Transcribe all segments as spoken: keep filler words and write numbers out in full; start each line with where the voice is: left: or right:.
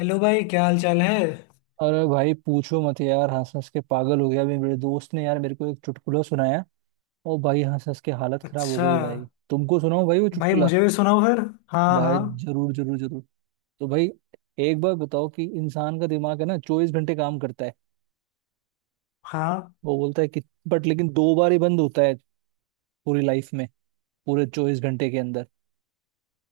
left: Hello भाई, क्या हाल चाल है।
right: अरे भाई पूछो मत यार हंस हंस के पागल हो गया। अभी मेरे दोस्त ने यार मेरे को एक चुटकुला सुनाया। और भाई हंस हंस के हालत खराब हो
left: अच्छा।
right: गई भाई। तुमको सुनाओ भाई वो
left: भाई
right: चुटकुला।
left: मुझे भी सुनाओ फिर। हाँ
right: भाई
left: हाँ
right: जरूर जरूर जरूर। तो भाई एक बार बताओ कि इंसान का दिमाग है ना चौबीस घंटे काम करता है।
left: हाँ।
right: वो बोलता है कि बट लेकिन दो बार ही बंद होता है। पूरी लाइफ में। पूरे चौबीस घंटे के अंदर।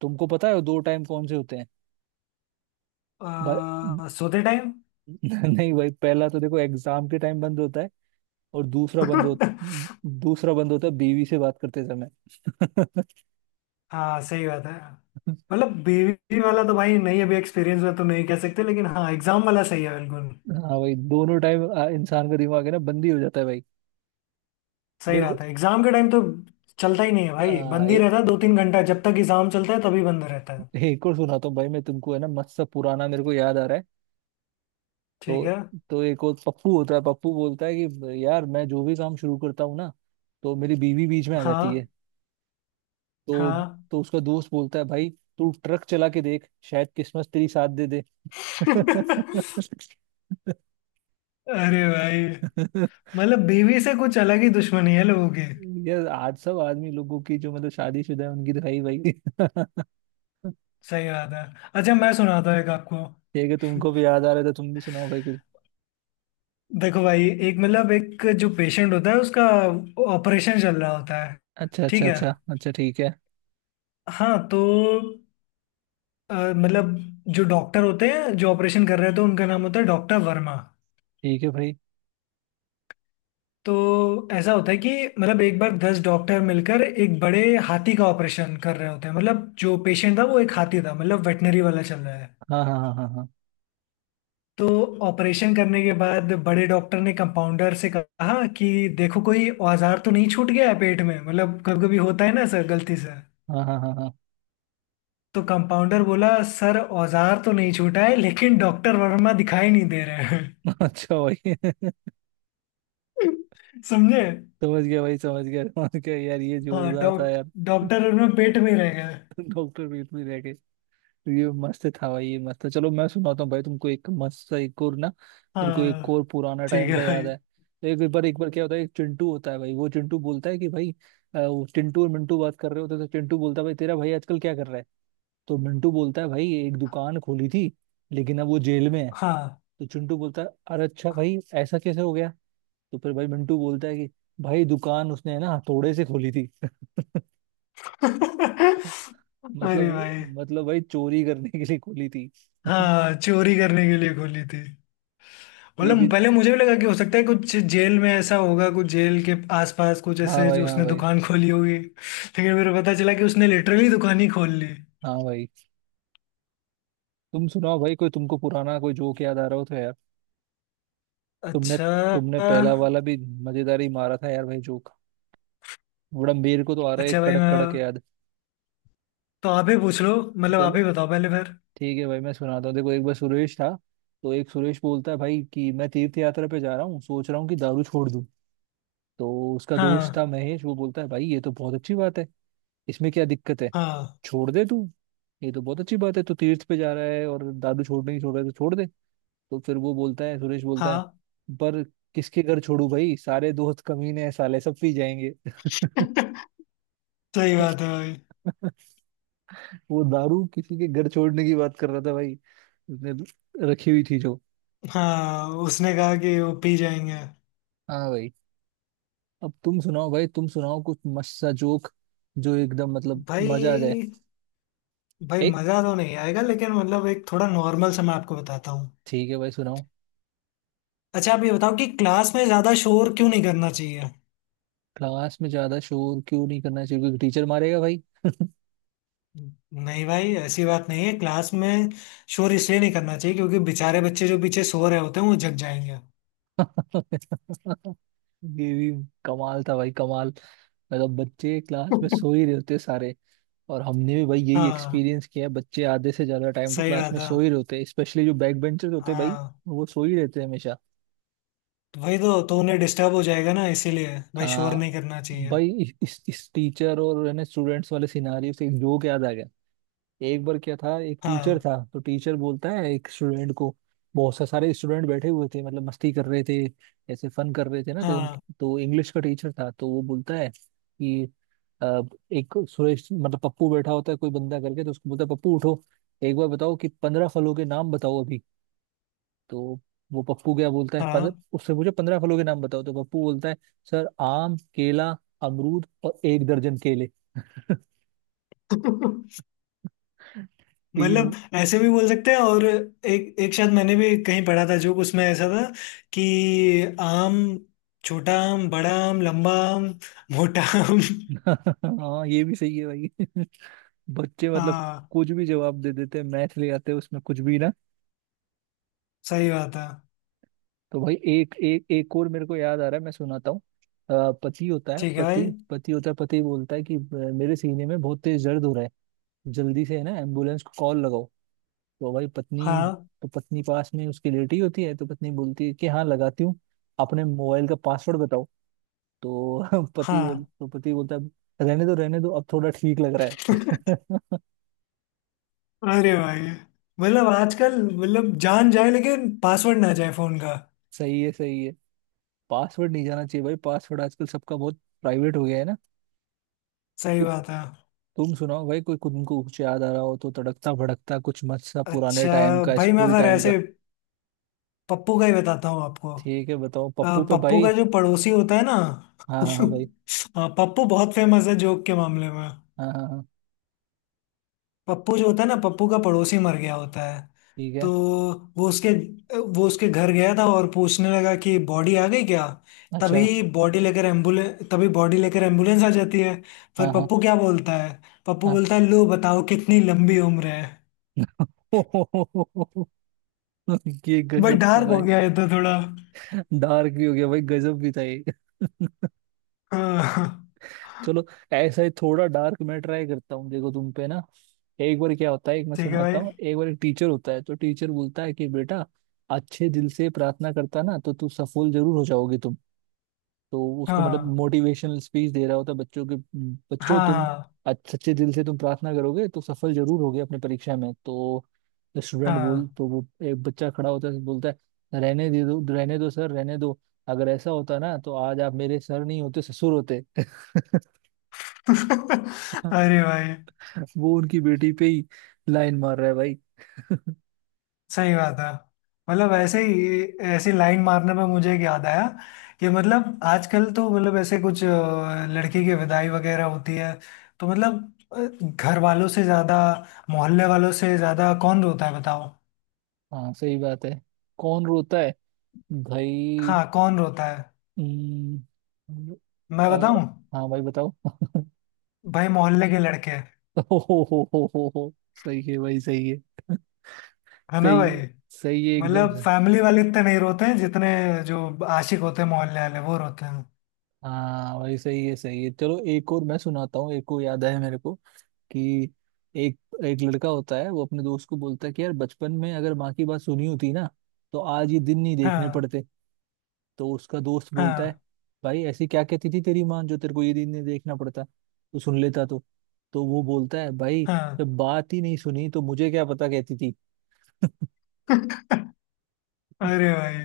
right: तुमको पता है वो दो टाइम कौन से होते हैं? भाई।
left: आ, सोते टाइम।
right: नहीं भाई पहला तो देखो एग्जाम के टाइम बंद होता है। और दूसरा बंद हो दूसरा बंद होता है बीवी से बात करते समय।
left: हाँ सही बात है। मतलब बीवी वाला तो भाई नहीं, अभी एक्सपीरियंस में तो नहीं कह सकते, लेकिन हाँ एग्जाम वाला सही है बिल्कुल।
right: हाँ भाई दोनों टाइम। इंसान का दिमाग है ना बंद ही हो जाता है भाई।
left: सही
right: मेरे को
left: बात है, एग्जाम के टाइम तो चलता ही नहीं है भाई,
right: आ,
left: बंद ही
right: ए,
left: रहता है दो तीन घंटा, जब तक एग्जाम चलता है तभी बंद रहता है।
right: एक और सुनाता हूँ भाई मैं तुमको है ना मस्त सा पुराना मेरे को याद आ रहा है।
left: ठीक
right: तो
left: है।
right: तो एक और पप्पू होता है। पप्पू बोलता है कि यार मैं जो भी काम शुरू करता हूँ ना तो मेरी बीवी बीच में आ जाती
left: हाँ
right: है। तो
left: हाँ।
right: तो उसका दोस्त बोलता है भाई तू ट्रक चला के देख शायद किस्मत तेरी साथ दे दे।
left: अरे भाई, मतलब बीवी से कुछ अलग ही दुश्मनी है लोगों की।
right: ये आज सब आदमी लोगों की जो मतलब शादीशुदा है उनकी तो है ही भाई। ठीक
left: सही बात है। अच्छा मैं सुनाता हूँ एक आपको।
right: है कि तुमको भी याद आ रहा था। तुम भी सुनाओ भाई कुछ।
left: देखो भाई, एक मतलब एक जो पेशेंट होता है उसका ऑपरेशन चल रहा होता है।
right: अच्छा
left: ठीक
right: अच्छा
left: है।
right: अच्छा अच्छा, ठीक है।
left: हाँ तो अ, मतलब जो डॉक्टर होते हैं जो ऑपरेशन कर रहे होते हैं, तो उनका नाम होता है डॉक्टर वर्मा।
right: ठीक है भाई।
left: तो ऐसा होता है कि मतलब एक बार दस डॉक्टर मिलकर एक बड़े हाथी का ऑपरेशन कर रहे होते हैं, मतलब जो पेशेंट था वो एक हाथी था, मतलब वेटनरी वाला चल रहा है।
right: हाँ हाँ हाँ हाँ।
left: तो ऑपरेशन करने के बाद बड़े डॉक्टर ने कंपाउंडर से कहा कि देखो कोई औजार तो नहीं छूट गया है पेट में, मतलब कभी कभी होता है ना सर गलती से।
right: हाँ हाँ हाँ हाँ हाँ।
left: तो कंपाउंडर बोला, सर औजार तो नहीं छूटा है लेकिन डॉक्टर वर्मा दिखाई नहीं दे रहे
right: अच्छा भाई।
left: हैं। समझे।
right: समझ गया भाई, समझ गया, समझ गया यार, ये
left: हाँ
right: जोरदार था
left: डॉक
right: यार।
left: डॉक्टर वर्मा पेट में ही रह गए।
right: डॉक्टर पीठ में रह गए। तो ये मस्त था भाई, ये मस्त था। चलो मैं सुनाता हूँ भाई तुमको एक मस्त सा एक और ना। मेरे को एक और
left: हाँ
right: पुराना
left: ठीक
right: टाइम
left: है
right: का याद
left: भाई।
right: है। एक बार एक बार क्या होता है, एक चिंटू होता है भाई। वो चिंटू बोलता है कि भाई अ, वो चिंटू और मिंटू बात कर रहे होते हैं, तो चिंटू बोलता है भाई तेरा भाई आजकल क्या कर रहा है। तो मिंटू बोलता है भाई एक दुकान खोली थी लेकिन अब वो जेल में है।
left: हाँ।
right: तो चिंटू बोलता है अरे अच्छा भाई ऐसा कैसे हो गया? तो फिर भाई मिंटू बोलता है कि भाई दुकान उसने ना हथौड़े से खोली थी।
left: अरे
right: मतलब
left: भाई।
right: मतलब भाई चोरी करने के लिए खोली थी।
left: हाँ चोरी करने के लिए खोली थी।
right: ये
left: मतलब
right: भी।
left: पहले मुझे भी लगा कि हो सकता है कुछ जेल में ऐसा होगा, कुछ जेल के आसपास कुछ
right: हाँ
left: ऐसे
right: भाई,
left: जो
right: हाँ
left: उसने
right: भाई,
left: दुकान खोली होगी, लेकिन फिर पता चला कि उसने लिटरली दुकान ही खोल ली।
right: हाँ भाई। तुम सुनाओ भाई कोई तुमको पुराना कोई जोक याद आ रहा हो तो यार। तुमने
left: अच्छा।
right: तुमने पहला वाला भी मजेदार ही मारा था यार भाई जोक। बड़ा मेरे को तो आ रहा है
left: अच्छा
right: एक
left: भाई
right: कड़क
left: मैं
right: कड़क याद।
left: तो आप ही पूछ लो, मतलब
right: चल
left: आप ही बताओ पहले फिर।
right: ठीक है भाई मैं सुनाता हूँ। देखो एक बार सुरेश था। तो एक सुरेश बोलता है भाई कि मैं तीर्थ यात्रा पे जा रहा हूँ, सोच रहा हूँ कि दारू छोड़ दूँ। तो उसका दोस्त था
left: हाँ
right: महेश, वो बोलता है भाई ये तो बहुत अच्छी बात है, इसमें क्या दिक्कत है,
left: हाँ
right: छोड़ दे तू। ये तो बहुत अच्छी बात है तू तीर्थ पे जा रहा है और दादू छोड़ने नहीं छोड़ रहा है तो छोड़ दे। तो फिर वो बोलता है, सुरेश बोलता है
left: हाँ।
right: पर किसके घर छोड़ू भाई, सारे दोस्त कमीने हैं साले सब पी जाएंगे।
left: सही बात है भाई।
right: वो दारू किसी के घर छोड़ने की बात कर रहा था भाई। उसने रखी हुई थी जो।
left: हाँ उसने कहा कि वो पी जाएंगे।
right: हाँ भाई। अब तुम सुनाओ भाई, तुम सुनाओ कुछ मस्त सा जोक जो एकदम मतलब मजा आ जाए।
left: भाई, भाई
right: एक।
left: मजा तो नहीं आएगा लेकिन मतलब एक थोड़ा नॉर्मल सा मैं आपको बताता हूँ।
right: ठीक है भाई सुनाओ।
left: अच्छा आप ये बताओ कि क्लास में ज्यादा शोर क्यों नहीं करना चाहिए।
right: क्लास में ज्यादा शोर क्यों नहीं करना चाहिए? क्योंकि टीचर मारेगा भाई।
left: नहीं भाई, ऐसी बात नहीं है। क्लास में शोर इसलिए नहीं करना चाहिए क्योंकि बेचारे बच्चे जो पीछे सो रहे होते हैं वो जग जाएंगे।
right: ये भी कमाल था भाई, कमाल। मतलब बच्चे क्लास में सो ही रहे होते सारे। और हमने भी भाई यही
left: हाँ
right: एक्सपीरियंस किया है, बच्चे आधे से ज्यादा टाइम तो
left: सही
right: क्लास
left: बात
right: में
left: है।
right: सो ही रहे होते हैं, स्पेशली जो बैक बेंचर्स होते हैं भाई।
left: हाँ
right: वो सो ही रहते हैं हमेशा।
left: तो वही तो तो उन्हें डिस्टर्ब हो जाएगा ना, इसीलिए भाई शोर
right: आ,
left: नहीं करना चाहिए।
right: भाई इस इस टीचर और है ना स्टूडेंट्स वाले सिनारियो से एक जोक याद आ गया। एक बार क्या था, एक टीचर
left: हाँ
right: था तो टीचर बोलता है एक स्टूडेंट को। बहुत सा सारे स्टूडेंट बैठे हुए थे मतलब मस्ती कर रहे थे। ऐसे फन कर रहे थे ना तो उन,
left: हाँ
right: तो इंग्लिश का टीचर था तो वो बोलता है कि अ, एक सुरेश मतलब पप्पू बैठा होता है कोई बंदा करके तो उसको बोलता है पप्पू उठो, एक बार बताओ कि पंद्रह फलों के नाम बताओ अभी। तो वो पप्पू क्या बोलता है, पंद्रह
left: हाँ।
right: उससे पूछे, पंद्रह फलों के नाम बताओ तो पप्पू बोलता है सर आम, केला, अमरूद और एक दर्जन केले। तीन।
left: मतलब ऐसे भी बोल सकते हैं, और एक एक शायद मैंने भी कहीं पढ़ा था जो उसमें ऐसा था कि आम, छोटा आम, बड़ा आम, लंबा आम, मोटा आम।
right: हाँ ये भी सही है भाई। बच्चे मतलब
left: हाँ
right: कुछ भी जवाब दे देते हैं, मैथ ले आते हैं उसमें कुछ भी ना।
left: सही बात है।
right: तो भाई एक एक एक और मेरे को याद आ रहा है, मैं सुनाता हूँ। अ, पति होता है
left: ठीक है
right: पति
left: भाई।
right: पति होता है पति बोलता है कि "अ, मेरे सीने में बहुत तेज दर्द हो रहा है, जल्दी से है ना एम्बुलेंस को कॉल लगाओ। तो भाई पत्नी,
left: हाँ
right: तो पत्नी पास में उसकी लेटी होती है तो पत्नी बोलती है कि हाँ लगाती हूँ, अपने मोबाइल का पासवर्ड बताओ। तो पति बोल
left: हाँ।
right: तो पति बोलता है रहने दो रहने दो अब थोड़ा ठीक लग रहा है।
left: अरे भाई, मतलब आजकल मतलब जान जाए लेकिन पासवर्ड ना जाए फोन का।
right: सही है सही है। पासवर्ड नहीं जाना चाहिए भाई, पासवर्ड आजकल सबका बहुत प्राइवेट हो गया है ना।
left: सही
right: तु,
left: बात है।
right: तुम सुनाओ भाई कोई तुमको कुछ याद आ रहा हो तो तड़कता भड़कता कुछ मत सा पुराने
left: अच्छा
right: टाइम का
left: भाई मैं
right: स्कूल
left: फिर
right: टाइम का।
left: ऐसे पप्पू का ही बताता हूँ आपको।
right: ठीक है बताओ
left: अ,
right: पप्पू पे
left: पप्पू
right: भाई।
left: का जो पड़ोसी होता है ना।
right: हाँ हाँ हाँ भाई।
left: अ, पप्पू बहुत फेमस है जोक के मामले में।
right: हाँ हाँ हाँ।
left: पप्पू जो होता है ना, पप्पू का पड़ोसी मर गया होता है।
right: ठीक है।
left: तो वो उसके वो उसके घर गया था और पूछने लगा कि बॉडी आ गई क्या।
right: अच्छा।
left: तभी बॉडी लेकर एम्बुलेंस तभी बॉडी लेकर एम्बुलेंस आ जाती है।
right: हाँ
left: फिर
right: हाँ
left: पप्पू क्या बोलता है। पप्पू
right: हाँ।
left: बोलता है, लो बताओ कितनी लंबी उम्र है।
right: ये
left: भाई
right: गजब था
left: डार्क हो
right: भाई।
left: गया ये तो थोड़ा।
right: डार्क भी हो गया भाई, गजब भी था ये।
left: हाँ।
right: चलो ऐसा ही थोड़ा डार्क मैं ट्राई करता हूँ, देखो तुम पे ना। एक बार क्या होता है, एक मैं
left: ठीक है
right: सुनाता
left: भाई।
right: हूँ, एक बार एक टीचर होता है तो टीचर बोलता है कि बेटा अच्छे दिल से प्रार्थना करता ना तो तू सफल जरूर हो जाओगे तुम। तो उसको मतलब
left: हाँ
right: मोटिवेशनल स्पीच दे रहा होता है बच्चों के, बच्चों तुम
left: हाँ
right: अच्छे सच्चे दिल से तुम प्रार्थना करोगे तो सफल जरूर होगे अपनी परीक्षा में तो। स्टूडेंट बोल
left: हाँ।
right: तो वो एक बच्चा खड़ा होता है, बोलता है रहने दे दो, रहने दो सर, रहने दो, अगर ऐसा होता ना तो आज आप मेरे सर नहीं होते, ससुर होते।
left: अरे भाई।
right: वो उनकी बेटी पे ही लाइन मार रहा है भाई।
left: सही बात है। मतलब ऐसे ही, ऐसी लाइन मारने में मुझे एक याद आया कि मतलब आजकल तो मतलब ऐसे कुछ अ, लड़की की विदाई वगैरह होती है, तो मतलब अ, घर वालों से ज्यादा, मोहल्ले वालों से ज्यादा कौन रोता है बताओ।
right: हाँ सही बात है, कौन रोता है भाई।
left: हाँ कौन रोता है।
right: हम्म।
left: मैं
right: आ,
left: बताऊं।
right: हाँ भाई बताओ।
left: भाई मोहल्ले के लड़के।
right: हो हो। हो हो हो हो, सही है भाई सही है।
left: है ना
right: सही।
left: भाई।
right: सही है एकदम
left: मतलब
right: से।
left: फैमिली वाले इतने नहीं रोते हैं जितने जो आशिक होते हैं मोहल्ले वाले वो रोते हैं।
right: हाँ भाई सही है सही है। चलो एक और मैं सुनाता हूँ, एक और याद है मेरे को कि एक एक लड़का होता है वो अपने दोस्त को बोलता है कि यार बचपन में अगर माँ की बात सुनी होती ना तो आज ये दिन नहीं देखने
left: हाँ
right: पड़ते। तो उसका दोस्त बोलता है
left: हाँ
right: भाई ऐसी क्या कहती थी तेरी माँ जो तेरे को ये दिन नहीं देखना पड़ता तो सुन लेता तो। तो वो बोलता है भाई
left: हाँ।
right: जब बात ही नहीं सुनी तो मुझे क्या पता कहती थी।
left: अरे भाई।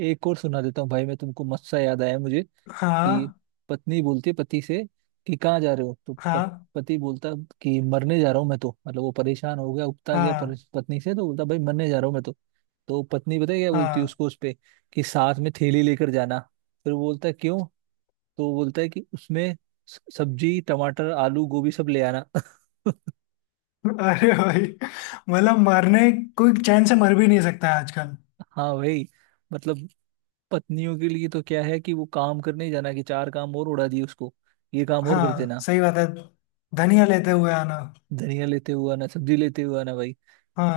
right: एक और सुना देता हूँ भाई मैं तुमको, मस्त सा याद आया मुझे कि
left: हाँ
right: पत्नी बोलती है पति से कि कहाँ जा रहे हो तो पत,
left: हाँ
right: पति बोलता कि मरने जा रहा हूँ मैं तो। मतलब वो परेशान हो गया उकता गया पर,
left: हाँ
right: पत्नी से तो बोलता भाई मरने जा रहा हूँ मैं तो। तो पत्नी पता है क्या बोलती है
left: हाँ।
right: उसको उस पे कि साथ में थैली लेकर जाना। फिर वो बोलता है क्यों? तो वो बोलता है कि उसमें स- सब्जी, टमाटर, आलू, गोभी सब ले आना।
left: अरे भाई मतलब मरने, कोई चैन से मर भी नहीं सकता है आजकल।
right: हाँ भाई मतलब पत्नियों के लिए तो क्या है कि वो काम करने ही जाना कि चार काम और उड़ा दिए उसको, ये काम और कर
left: हाँ
right: देना।
left: सही बात है, धनिया लेते हुए आना।
right: धनिया लेते हुआ ना, सब्जी लेते हुआ ना भाई।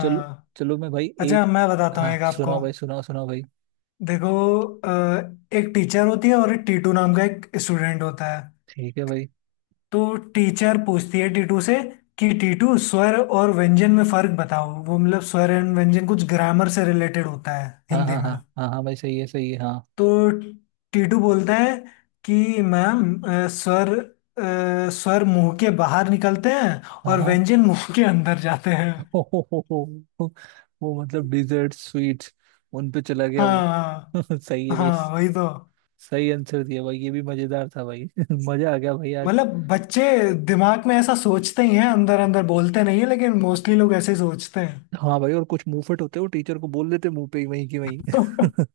right: चलो चलो मैं भाई
left: अच्छा
right: एक।
left: मैं बताता हूँ
right: हाँ
left: एक आपको।
right: सुनाओ भाई, सुनाओ सुनाओ भाई।
left: देखो, अ, एक टीचर होती है और एक टीटू नाम का एक स्टूडेंट होता है।
right: ठीक है भाई।
left: तो टीचर पूछती है टीटू से कि टीटू, स्वर और व्यंजन में फर्क बताओ। वो मतलब स्वर एंड व्यंजन कुछ ग्रामर से रिलेटेड होता है
right: हाँ
left: हिंदी
right: हाँ
left: में।
right: हाँ हाँ। हाँ भाई सही है सही है। हाँ
left: तो टीटू बोलता है कि मैम, अ, स्वर अ, स्वर मुंह के बाहर निकलते हैं
right: हाँ
left: और
right: हाँ।
left: व्यंजन मुंह के अंदर जाते हैं।
right: हो, हो, हो, हो, हो, वो मतलब डिजर्ट स्वीट्स उन पे चला गया वो।
left: हाँ
right: सही है भाई,
left: हाँ वही तो।
right: सही आंसर दिया भाई, ये भी मजेदार था भाई। मजा आ गया भाई आज।
left: मतलब बच्चे दिमाग में ऐसा सोचते ही हैं, अंदर अंदर बोलते नहीं है, लेकिन मोस्टली लोग ऐसे ही सोचते हैं।
right: हाँ भाई और कुछ मुंहफट होते हो टीचर को बोल देते मुंह पे ही वहीं की वहीं।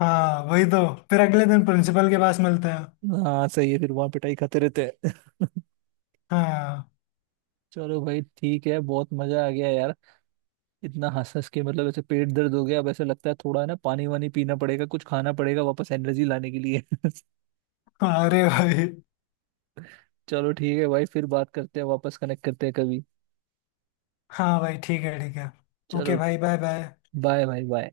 left: हाँ वही तो, फिर अगले दिन प्रिंसिपल के पास मिलते हैं।
right: हाँ सही है, फिर वहां पिटाई खाते रहते हैं।
left: हाँ।
right: चलो भाई ठीक है बहुत मजा आ गया यार। इतना हंस हंस के मतलब ऐसे पेट दर्द हो गया, अब ऐसे लगता है थोड़ा ना पानी वानी पीना पड़ेगा, कुछ खाना पड़ेगा वापस एनर्जी लाने के लिए।
left: हाँ, अरे भाई।
right: चलो ठीक है भाई, फिर बात करते हैं, वापस कनेक्ट करते हैं कभी।
left: हाँ भाई ठीक है ठीक है। ओके
right: चलो।
left: भाई, बाय बाय।
right: बाय भाई बाय।